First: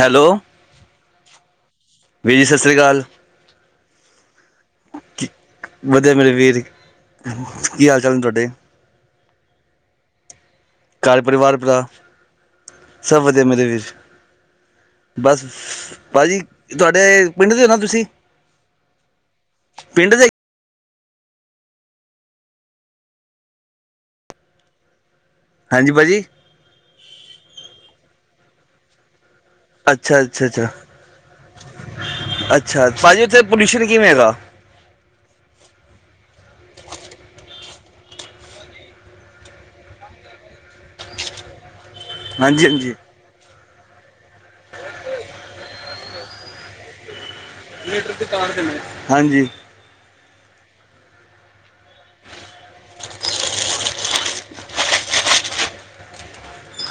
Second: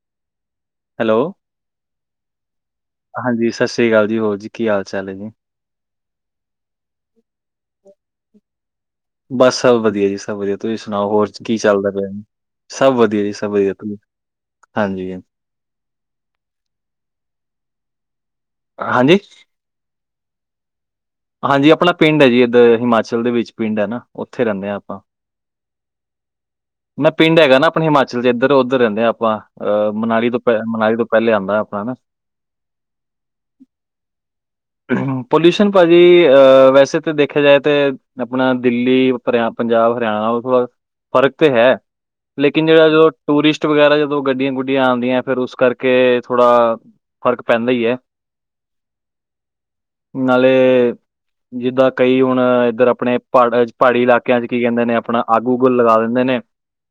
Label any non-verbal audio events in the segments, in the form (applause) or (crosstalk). Hello! Hello, ਵੀਰ ਜੀ ਸਤਿ ਸ਼੍ਰੀ ਅਕਾਲ ਹਾਂਜੀ ਸਤਿ ਸ਼੍ਰੀ ਅਕਾਲ ਜੀ। ਹੋਰ ਜੀ ਕੀ ਹਾਲ ਚਾਲ ਹੈ ਜੀ? ਵਧੀਆ ਮੇਰੇ ਵੀਰ, ਕੀ ਹਾਲ ਚਾਲ ਨੇ ਤੁਹਾਡੇ? ਬਸ ਸਭ ਵਧੀਆ, ਜੀ ਸਭ ਵਧੀਆ। ਤੁਸੀਂ ਸੁਣਾਓ ਘਰ ਹੋਰ ਕੀ ਪਰਿਵਾਰ ਭਰਾ ਚੱਲਦਾ ਪਿਆ? ਸਭ ਵਧੀਆ ਜੀ -ਸਭ ਵਧੀਆ! ਹਾਂਜੀ, ਬਸ, ਭਾਜੀ ਤੁਹਾਡੇ, ਪਿੰਡ ਦੇ ਹੋ ਨਾ ਤੁਸੀਂ? ਹਾਂਜੀ। ਪਿੰਡ ਦੇ? ਹਾਂਜੀ, ਆਪਣਾ ਪਿੰਡ ਹੈ ਜੀ ਇੱਧਰ ਹਿਮਾਚਲ ਦੇ ਵਿੱਚ, ਪਿੰਡ ਹੈ ਨਾ ਉੱਥੇ ਰਹਿੰਦੇ ਹਾਂ ਆਪਾਂ। ਹਾਂਜੀ, ਭਾਜੀ। ਮੇਰਾ ਪਿੰਡ ਹੈਗਾ ਨਾ ਆਪਣੇ ਹਿਮਾਚਲ ਵਿਚ ਇਧਰ, ਉੱਧਰ ਰਹਿੰਦੇ ਆ ਆਪਾਂ। ਅਹ ਅੱਛਾ ਮਨਾਲੀ ਤੋਂ ਅੱਛਾ ਪ ਅੱਛਾ ਮਨਾਲੀ ਤੋਂ ਪੈਲੇ ਆਂਦੈ ਆਪਾ ਨਾ। ਅੱਛਾ ਭਾਜੀ ਉੱਥੇ ਪੋਲਿਊਸ਼ਨ ਕਿਵੇਂ ਹੈਗਾ? ਪੋਲਿਯੂਸ਼ਨ ਭਾਜੀ ਅਹ ਵੈਸੇ ਤੇ ਦੇਖਿਆ ਜਾਏ ਤੇ ਆਪਣਾ ਦਿੱਲੀ ਪੰਜਾਬ ਹਰਿਆਣਾ ਉਹ ਤੋਂ ਬਾਦ ਤੇ ਹੈ, ਹਾਂਜੀ ਲੇਕਿਨ ਜਿਹੜਾ ਹਾਂਜੀ ਜੋ ਟੂਰਿਸ਼ਟ ਵਗੈਰਾ ਜਦੋਂ ਗੱਡੀਆਂ ਗੁੱਡੀਆਂ ਆਂਦੀਐ ਫੇਰ ਉਸ ਕਰਕੇ ਥੋੜਾ ਫਰਕ ਪੈਂਦਾ ਈ ਹਾਂਜੀ। ਨਾਲੇ ਜਿੱਦਾਂ ਕਈ ਹੁਣ ਇੱਧਰ ਆਪਣੇ ਪਾੜਾ ਚ ਪਹਾੜੀ ਇਲਾਕਿਆਂ ਚ ਕੀ ਕਹਿੰਦੇ ਨੇ ਆਪਣਾ ਅੱਗ ਉੱਗ ਲਗਾ ਦੇ ਦੇ ਨੇ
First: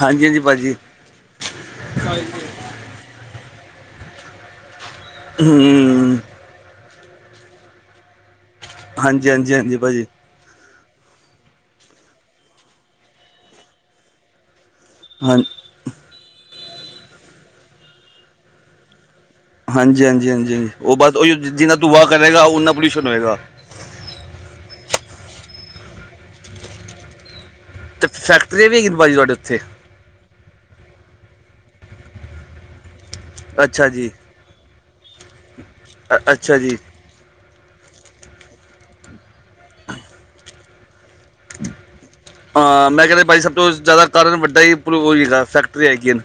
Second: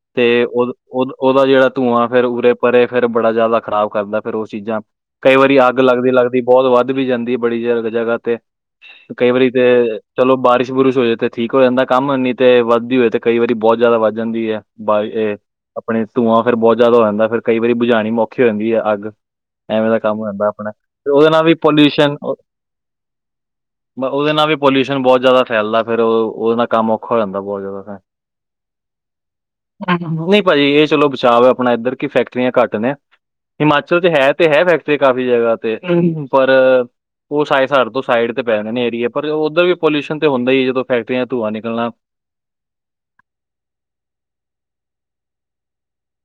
ਹਾਂਜੀ ਹਾਂਜੀ ਤੇ ਉਹ ਭਾਜੀ ਉਹਦਾ ਜਿਹੜਾ ਧੂੰਆਂ ਫੇਰ ਹਮ ਉਰੇ ਪਰੇ ਫੇਰ ਬੜਾ ਜਾਦਾ ਖਰਾਬ ਕਰਦੈ ਫੇਰ ਉਹ ਚੀਜ਼ਾਂ ਕਈ ਵਾਰੀ ਅੱਗ ਲੱਗ ਲੱਗਦੀ ਬੋਤ ਵੱਧ ਵੀ ਜਾਂਦੀ ਏ ਬੜੀ ਜ ਜਗ੍ਹਾ ਤੇ ਹਾਂਜੀ ਕਈ ਵਾਰੀ ਹਾਂਜੀ ਤੇ ਹਾਂਜੀ ਭਾਜੀ ਚਲੋ ਬਾਰਿਸ਼ ਬੁਰਿਸ਼ ਹੋ ਜੇ ਤੇ ਠੀਕ ਹੋ ਜਾਂਦਾ ਕੰਮ, ਨੀ ਤੇ ਵੱਧਦੀ ਹੋਏ ਤੇ ਕਈ ਵਾਰੀ ਬੋਤ ਜਾਦਾ ਵੱਧ ਜਾਂਦੀ ਏ। ਬਾ ਏ ਹਾਂ ਆਪਣੇ ਧੂੰਆਂ ਫੇਰ ਬੋਤ ਜਾਦਾ ਹੋ ਜਾਂਦਾ, ਫੇਰ ਕਈ ਵਾਰੀ ਬੁਝਾਣੀ ਔਖੀ ਹੋ ਜਾਂਦੀ ਐ ਅੱਗ। ਐਵੇਂ ਦਾ ਹਾਂਜੀ ਕੰਮ ਹੋ ਹਾਂਜੀ ਹਾਂਜੀ ਜਾਂਦਾ ਹਾਂਜੀ ਆਪਣਾ, ਉਹ ਤੇ ਬਸ ਉਹ ਉਹਦੇ ਨਾਲ ਵੀ ਜਿੰਨਾ ਧੂੰਆ ਪੋਲਿਊਸ਼ਨ ਕਰੇਗਾ ਉਨਾ ਪੋਲਿਊਸ਼ਨ ਹੋਏਗਾ ਉਹਦੇ ਨਾਲ ਵੀ ਪੋਲਿਯੂਸ਼ਨ ਬੋਤ ਜਾਦਾ ਫੈਲਦਾ ਫੇਰ ਉਹ ਉਹਦੇ ਨਾਲ ਕੰਮ ਔਖਾ ਹੋ ਜਾਂਦਾ ਬਹੁਤ ਜਾਦਾ। ਤੇ ਫੈਕਟਰੀਆਂ ਵੀ ਹੈਗੀ ਭਾਜੀ ਤੁਹਾਡੇ ਉੱਥੇ ਨਈ ਭਾਜੀ ਇਹ ਚਲੋ ਬਚਾਵ ਹੈ ਆਪਣਾ ਇੱਧਰ ਕਿ ਫੈਕਟਰੀਆਂ ਘੱਟ ਨੇ ਅੱਛਾ ਹਿਮਾਚਲ ਤੇ ਜੀ ਹੈ ਤੇ ਹੈ ਫੈਕਟਰੀ ਕਾਫੀ ਜਗ੍ਹਾ ਤੇ ਅ- ਪਰ ਅੱਛਾ ਜੀ ਉਹ ਸਾਏ ਸਰ ਤੋਂ ਸਾਈਡ ਤੇ ਪੈ ਰੇ ਨੇ ਏਰੀਏ, ਪਰ ਉੱਧਰ ਵੀ ਪੋਲਿਯੂਸ਼ਨ ਤੇ ਹੁੰਦਾ ਈ ਏ, ਜਦੋਂ ਫੈਕਟਰੀਆਂ ਧੂੰਆਂ ਨਿਕਲਣਾ ਹਾਂ! ਮੈਂ ਕਹਿਆ ਭਾਜੀ ਸਭ ਤੋਂ ਜਾਦਾ ਕਾਰਨ ਵੱਡਾ ਐਈ ਹੈਗਾ ਫੈਕਟਰੀਆਂ ਹੈਗੀਆਂ ਨੇ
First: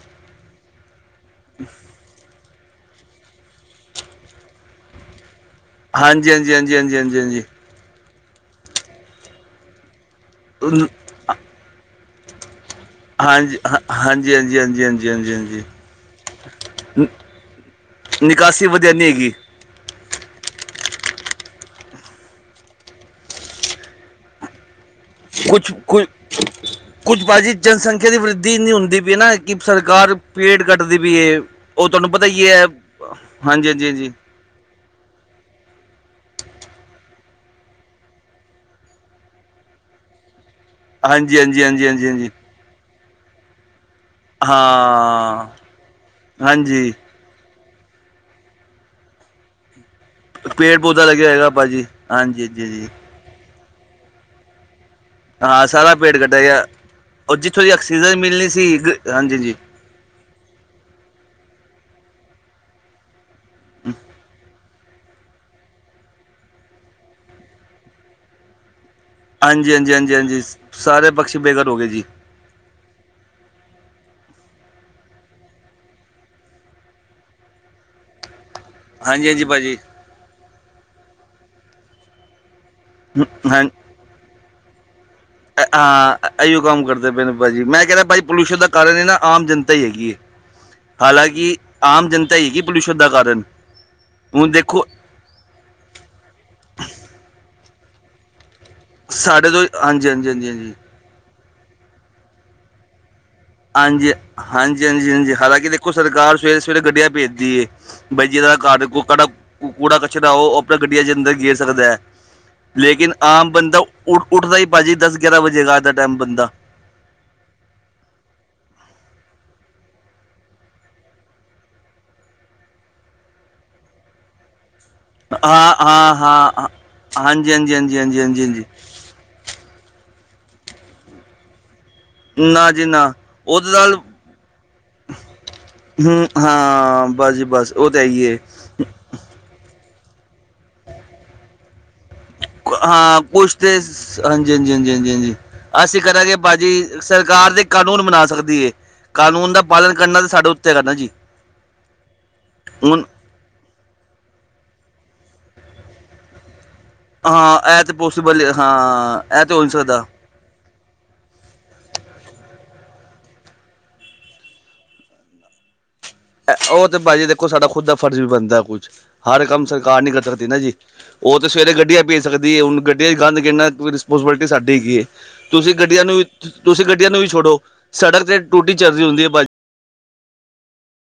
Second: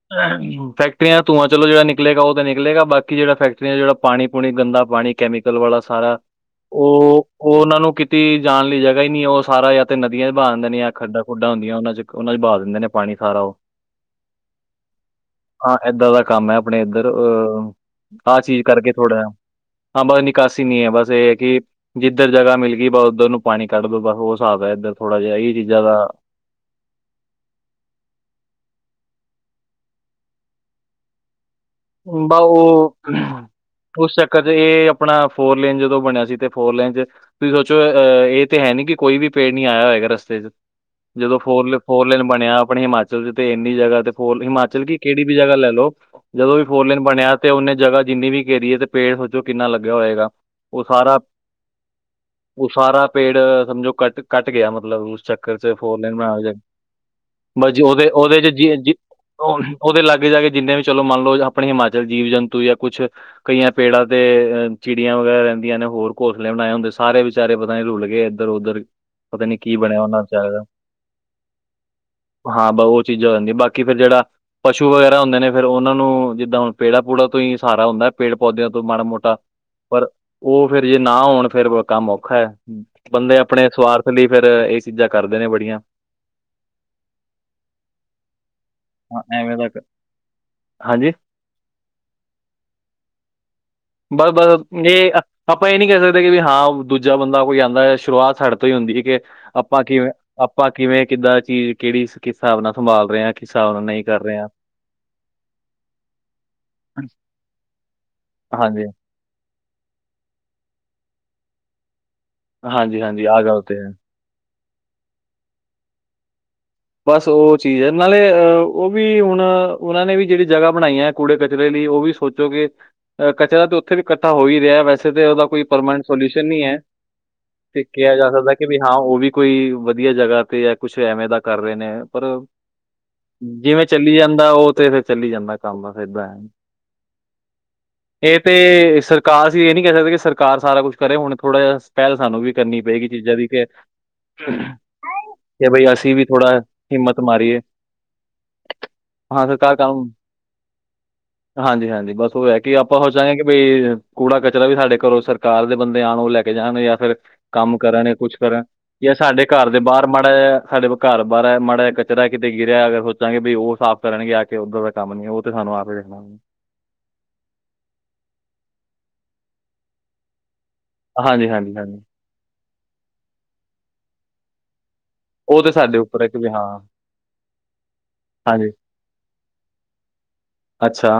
ਫੈਕਟਰੀਆਂ ਧੂੰਆਂ ਚਲੋ ਜਿਹੜਾ ਨਿਕਲਿਆ ਈ ਬੋਤ ਨਿਕਲੇਗਾ ਬਾਕੀ ਜਿਹੜਾ ਫੈਕਟਰੀਆਂ ਜਿਹੜਾ ਪਾਣੀ ਪੁਣੀ ਗੰਦਾ ਪਾਣੀ ਕੈਮੀਕਲ ਵਾਲਾ ਸਾਰਾ, ਹਾਂਜੀ ਹਾਂਜੀ ਹਾਂਜੀ ਹਾਂਜੀ ਹਾਂਜੀ ਉਹ ਹਾਂਜੀ ਉਹਨਾਂ ਨੂੰ ਕਿਤੇ ਜਾਣ ਲਈ ਜਗ੍ਹਾ ਈ ਨੀ ਉਹ ਸਾਰਾ ਤੇ ਨਦੀਆਂ ਚ ਬਹਾ ਦਿੰਦੇ ਨੇ ਨ- ਜਾਂ ਖੱਡਾਂ ਖੁਂਡਾ ਹੁੰਦੀਆਂ ਉਹਨਾਂ ਚ ਉਹਨਾ ਚ ਬਹਾ ਦਿੰਦੇ ਨੇ ਪਾਣੀ ਸਾਰਾ ਉਹ ਹਾਂਜੀ ਹਾਂ- ਹਾਂਜੀ -ਹਾਂਜੀ -ਹਾਂਜੀ -ਹਾਂਜੀ- ਹਾਂਜੀ ਹਾਂ ਏਦਾਂ ਦਾ ਕੰਮ ਐ ਆਪਣੇ ਨ- ਇੱਧਰ, ਅਹ ਆਹ ਚੀਜ਼ ਨਿਕਾਸੀ ਕਰਕੇ ਵਧੀਆ ਨਹੀਂ ਥੋੜ੍ਹਾ ਹੈਗੀ ਹਾਂ ਬਸ ਨਿਕਾਸੀ ਨੀ ਐ ਬਸ ਇਹ ਹੈ ਕਿ ਜਿੱਧਰ ਜਗ੍ਹਾ ਮਿਲ ਗੀ ਬਸ ਉੱਧਰ ਨੂੰ ਪਾਣੀ ਕੱਢ ਲੋ, ਬਸ ਉਹ ਸਾਬ ਹੈ ਇੱਧਰ ਥੋੜਾ ਜਿਹਾ ਇਹ ਕੁਛ ਚੀਜ਼ਾਂ ਕੁ (inaudible) ਕੁੱਝ ਭਾਜੀ ਜਨਸੰਖਿਆ ਦੀ ਵਰਿਧੀ ਇੰਨੀ ਹੁੰਦੀ ਪੀ ਏ ਨਾ ਕਿ ਸਰਕਾਰ ਪੇੜ ਕੱਟਦੀ ਪੀ ਏ। ਉਹ ਤੁਹਾਨੂੰ ਪਤਾ ਬਾ ਈ ਏ ਹਾਂਜੀ -ਹਾਂਜੀ -ਹਾਂਜੀ! ਕਦੇ ਇਹ ਆਪਣਾ ਫੋਰ ਲੇਨ ਜਦੋਂ ਬਣਿਆ ਸੀ ਤੇ ਫੋਰ ਲੇਨ ਚ ਤੁਸੀਂ ਸੋਚੋ, ਅਹ ਇਹ ਤੇ ਹੈ ਨੀ ਕਿ ਕੋਈ ਵੀ ਪੇੜ ਨੀ ਆਇਆ ਹੋਏਗਾ ਰਸਤੇ ਚ ਜਦੋਂ ਹਾਂਜੀ ਹਾਂਜੀ ਫੋਰ ਹਾਂਜੀ ਹਾਂਜੀ ਫੋਰਲੇਨ ਹਾਂਜੀ ਬਣਿਆ ਆਪਣੇ ਹਿਮਾਚਲ ਤੇ ਇੰਨੀ ਜਗ੍ਹਾ ਤੇ ਫੋਰ ਹਿਮਾਚਲ ਦੀ ਕਿਹੜੀ ਵੀ ਹਾਂ ਜਗ੍ਹਾ ਲੈ ਲੋ ਜਦੋਂ ਵੀ ਹਾਂਜੀ ਫੋਰਲੇਨ ਬਣਿਆ ਤੇ ਉਹਨੇ ਜਗ੍ਹਾ ਜਿੰਨੀ ਵੀ ਘੇਰੀਏ ਤੇ ਪੇੜ ਸੋਚੋ ਕਿੰਨਾ ਲੱਗਿਆ ਹੋਏਗਾ। ਪੇੜ ਉਹ ਪੌਦਾ ਸਾਰਾ ਲੱਗਿਆ ਹੈਗਾ ਭਾਜੀ ਹਾਂਜੀ ਉਹ ਜੀ। ਸਾਰਾ ਪੇੜ ਸਮਝੋ ਕੱਟ ਕੱਟ ਗਿਆ ਮਤਲਬ ਉਸ ਚੱਕਰ ਹਾਂ ਚ ਸਾਰਾ ਫੋਰ ਲੇਨ ਪੇੜ ਕੱਟਿਆ ਬਣਾਇਆ ਜੇ ਗਿਆ ਔਰ ਜਿੱਥੋਂ ਦੀ ਬਸ ਜੀ ਉਹਦੇ ਆਕਸੀਜਨ ਉਹਦੇ ਮਿਲਣੀ ਸੀ ਚ ਗ- ਹਾਂਜੀ ਜੀ ਉਹਦੇ ਲਾਗੇ ਜਾ ਕੇ ਜਿੰਨੇ ਵੀ ਚਲੋ ਮੰਨ ਲੋ ਆਪਣੇ ਹਿਮਾਚਲ ਜੀਵ ਜੰਤੂ ਯਾ ਕੁਛ ਕਈਆਂ ਪੇੜਾਂ ਦੇ ਅ ਚਿੜੀਆਂ ਵਗੈਰਾ ਰਹਿੰਦੀਆਂ ਨੇ ਹੋਰ ਘੋਸਲੇ ਬਣਾਏ ਹੁੰਦੇ ਸਾਰੇ ਵਿਚਾਰੇ ਪਤਾ ਨੀ ਰੁਲ ਗਏ ਇੱਧਰ ਉੱਧਰ। ਹਾਂਜੀ, ਹਾਂਜੀ, ਹਾਂਜੀ, ਹਾਂਜੀ ਸਾਰੇ ਪਕਸ਼ੀ ਬੇਘਰ ਹੋ ਗੇ ਜੀ। ਹਾਂ ਬ ਓ ਚੀਜ਼ਾਂ ਹੋ ਜਾਂਦੀਆਂ ਬਾਕੀ ਫਿਰ ਜੇੜਾ ਪਸ਼ੂ ਵਗੈਰਾ ਹੁੰਦੇ ਨੇ ਫਿਰ ਓਨਾਂ ਨੂੰ ਨੂੰ ਜਿੱਦਾਂ ਹੁਨ ਪੇੜਾ ਪੂੜਾ ਤੋਂ ਈ ਸਾਰਾ ਹੁੰਦਾ ਐ ਪੇੜ ਪੌਦਿਆਂ ਤੋਂ ਮਾੜਾ ਹਾਂਜੀ ਮੋਟਾ ਹਾਂਜੀ ਭਾਜੀ ਪਰ ਓ ਫੇਰ ਜੇ ਨਾ ਹੋਨ ਫੇਰ ਕੰਮ ਔਖਾ ਐ, ਬੰਦੇ ਅਪਣੇ ਸਵਾਰਥ ਲਈ ਫੇਰ ਇੱਕ ਚੀਜ਼ਾਂ ਕਰਦੇ ਨੇ। ਐ ਬੜੀਆਂ ਆਂ ਅਈਓ ਕੰਮ ਕਰਦੇ ਪਏ ਨੇ ਭਾਜੀ ਮੈਂ ਕੈਂਦਾ ਭਾਜੀ ਪੋਲਿਊਸ਼ਨ ਦਾ ਕਾਰਨ ਈ ਨਾ ਹਾਂ ਆਮ ਐਵੇਂ ਦਾ ਜਨਤਾ ਹੀ ਹੈਗੀ ਏ। (inaudible) ਹਾਲਾਂਕਿ ਆਮ ਜਨਤਾ ਈ ਹੈਗੀ ਪੋਲਿਊਸ਼ਨ ਦਾ ਕਾਰਨ। ਹੁਣ ਬਸ-ਬਸ ਦੇਖੋ ਏ ਆਪਾਂ ਏ ਨੀ ਕੈ ਸਕਦੇ ਕਿ ਵੀ ਹਾਂ ਦੂਜਾ ਬੰਦਾ ਕੋਈ ਆਂਦਾ ਸ਼ੁਰੂਆਤ ਸਾਡੇ ਤੋਂ ਈ ਹੁੰਦੀ ਕੇ ਸਾਡੇ ਤੋਂ ਆਪਾਂ ਹਾਂਜੀ ਕਿਵੇਂ ਹਾਂਜੀ ਹਾਂਜੀ ਆਪਾਂ ਹਾਂਜੀ ਕਿਵੇਂ ਕਿੱਦਾਂ ਚੀਜ਼ ਕੇੜੀ ਕਿਸ ਹਿਸਾਬ ਨਾਲ ਸੰਭਾਲ ਰੇ ਆਂ। ਹਾਂਜੀ, ਹਾਂਜੀ, ਹਾਂਜੀ, ਹਾਂਜੀ ਹਾਲਾਂਕਿ ਦੇਖੋ ਸਰਕਾਰ ਸਵੇਰੇ-ਸਵੇਰੇ ਗੱਡੀਆਂ ਭੇਜਦੀ ਏ। ਬਾਈ ਜਿਦਾ ਹਾਂਜੀ ਘਰ ਕੜਾ ਕੂੜਾ ਕਚਰਾ ਓ ਅਪਨੇ ਗੱਡੀਆਂ ਦੇ ਅੰਦਰ ਗੇਰ ਸਕਦਾ ਐ। ਹਾਂਜੀ ਲੇਕਿਨ ਹਾਂਜੀ ਆਹ ਆਮ ਗੱਲ ਤੇ ਬੰਦਾ ਹੈ ਉੱਠ ਉੱਠਦਾ ਈ ਭਾਜੀ ਦੱਸ ਗਿਆਰਾਂ ਵੱਜੇ ਅੱਜ ਦਾ ਟਾਈਮ ਬੰਦਾ। ਬਸ ਓ ਚੀਜ਼ ਐ ਨਾਲੇ ਅਹ ਓ ਵੀ ਹੁਣ ਓਨਾਂ ਨੇ ਵੀ ਜੇੜੀ ਜਗ੍ਹਾ ਬਣਾਈ ਐ ਕੂੜੇ ਕਚਰੇ ਲਈ ਓ ਵੀ ਸੋਚ ਚੋਗੇ ਅ ਕਚਰਾ ਤੇ ਓਥੇ ਵੀ ਕੱਠਾ ਹੋ ਈ ਰਯਾ ਵੈਸੇ। ਤੇ ਓਦਾ ਕੋਈ ਹਾਂ ਪਰਮਾਨੈਂਟ ਹਾਂ ਸੋਲਿਊਸ਼ਨ ਨਈ ਹਾਂ ਐ ਹਾਂਜੀ ਹਾਂਜੀ ਤੇ ਹਾਂਜੀ ਕੇਆ ਹਾਂਜੀ ਜਾ ਹਾਂਜੀ ਸਕਦਾ ਹਾਂਜੀ ਕਿ ਵੀ ਹਾਂ ਓ ਵੀ ਕੋਈ ਵਦੀਆ ਜਗ੍ਹਾ ਤੇ ਯਾ ਕੁਛ ਐਵੇਂ ਦਾ ਕਰ ਰੇ ਨੇ। ਪਰ ਨਾ ਜੀ ਨਾ ਉਹਦੇ ਜਿਵੇਂ ਨਾਲ ਚੱਲੀ ਜਾਂਦਾ ਓ ਤੇ ਫਿਰ ਚੱਲੀ ਜਾਂਦਾ ਕੰਮ। ਹੂੰ, ਏਦਾਂ ਹੈ ਹਾਂ ਬਸ ਜੀ ਬਸ ਓ ਤੇ ਹੈ ਈ ਏ। ਇਹ ਤੇ ਸਰਕਾਰ ਅਸੀਂ ਏ ਨੀ ਕੈ ਸਕਦੇ ਕਿ ਸਰਕਾਰ ਸਾਰਾ ਕੁਛ ਕਰੇ ਹੁਨ ਥੋੜ੍ਹਾ ਜਾ ਪੈਲ ਸਾਨੂੰ ਵੀ ਕਰਨੀ ਪਏਗੀ ਹਾਂ, ਚੀਜ਼ਾਂ ਦੀ ਕੁਛ ਕਿ ਤੇ ਹਾਂਜੀ, ਹਾਂਜੀ, ਹਾਂਜੀ, ਹਾਂਜੀ, ਹਾਂਜੀ ਕਿ ਬਈ ਅਸੀਂ ਵੀ ਕਰਾਂਗੇ ਥੋੜਾ ਭਾਜੀ ਹਿੰਮਤ ਸਰਕਾਰ ਮਾਰੀਏ ਤੇ ਕਾਨੂੰਨ ਬਨਾ ਸਕਦੀ ਏ, ਕਾਨੂੰਨ ਦਾ ਪਾਲਨ ਕਰਨਾ ਤੇ ਸਾਡੇ ਉੱਤੇ ਹੈਗਾ ਨਾ ਜੀ। ਹਾਂਜੀ-ਹਾਂਜੀ ਬਸ ਓ ਹੈ ਕਿ ਆਪਾਂ ਹੁਣ ਸੋਚ ਚਾਂਗੇ ਕਿ ਬਈ ਕੂੜਾ ਕਚਰਾ ਵੀ ਸਾਡੇ ਘਰੋਂ ਸਰਕਾਰ ਦੇ ਬੰਦੇ ਆਣ ਓ ਲੈ ਕੇ ਜਾਣ ਏ ਫਿਰ ਹਾਂ ਕੰਮ ਇਹ ਤੇ ਕਰਨ ਯਾ ਕੁਛ ਪੋਸੀਬਲ ਕਰਨ ਜਾਂ ਹਾਂ ਇਹ ਸਾਡੇ ਤੇ ਹੋ ਘਰ ਨਹੀਂ ਦੇ ਸਕਦਾ ਬਾਰ ਮਾੜਾ ਜਾ ਸਾਡੇ ਘਰ ਬਾਰ ਮਾੜਾ ਕਚਰਾ ਕਿਤੇ ਗਿਰਯਾ ਅਗਰ ਸੋਚਾਂਗੇ ਵੀ ਓ ਸਾਫ਼ ਕਰਨਗੇ ਆ ਕੇ ਓਦਾਂ ਦਾ ਕੰਮ ਨੀ, ਓ ਤੇ ਸਾਨੂੰ ਆਪ ਈ (unintelligible) ਓ ਤੇ ਭਾਜੀ ਦੇਖੋ ਸਾਡਾ ਖੁਦ ਦਾ ਫਰਜ਼ ਵੀ ਬਨਦਾ ਕੁਛ, ਹਰ ਕੰਮ ਸਰਕਾਰ ਨੀ ਕਰ ਸਕਦੀ ਨਾ ਜੀ। ਓ ਹਾਂਜੀ ਤੇ ਸਵੇਰੇ ਹਾਂਜੀ ਹਾਂਜੀ ਗੱਡੀਆਂ ਭੇਜ ਸਕਦੀ ਏ ਹੁਨ ਗੱਡੀਆਂ ਚ ਗੰਦ ਗੇਰਨਾ ਰਿਸਪੋਂਸੀਬਿਲਿਟੀ ਸਾਡੀ ਹੈਗੀ ਏ। ਉਹ ਤੇ ਤੁਸੀਂ ਸਾਡੇ ਗੱਡੀਆਂ ਨੂੰ ਉੱਪਰ ਵੀ, ਹੈ ਕਿ ਹਾਂ ਤੁਸੀਂ ਗੱਡੀਆਂ ਨੂੰ ਵੀ ਛੋੜੋ ਸੜਕ ਤੇ ਹਾਂਜੀ ਟੂਟੀ ਚੱਲ ਰੀ ਹੁੰਦੀ ਐ ਭਾਜੀ। ਅੱਛਾ‌।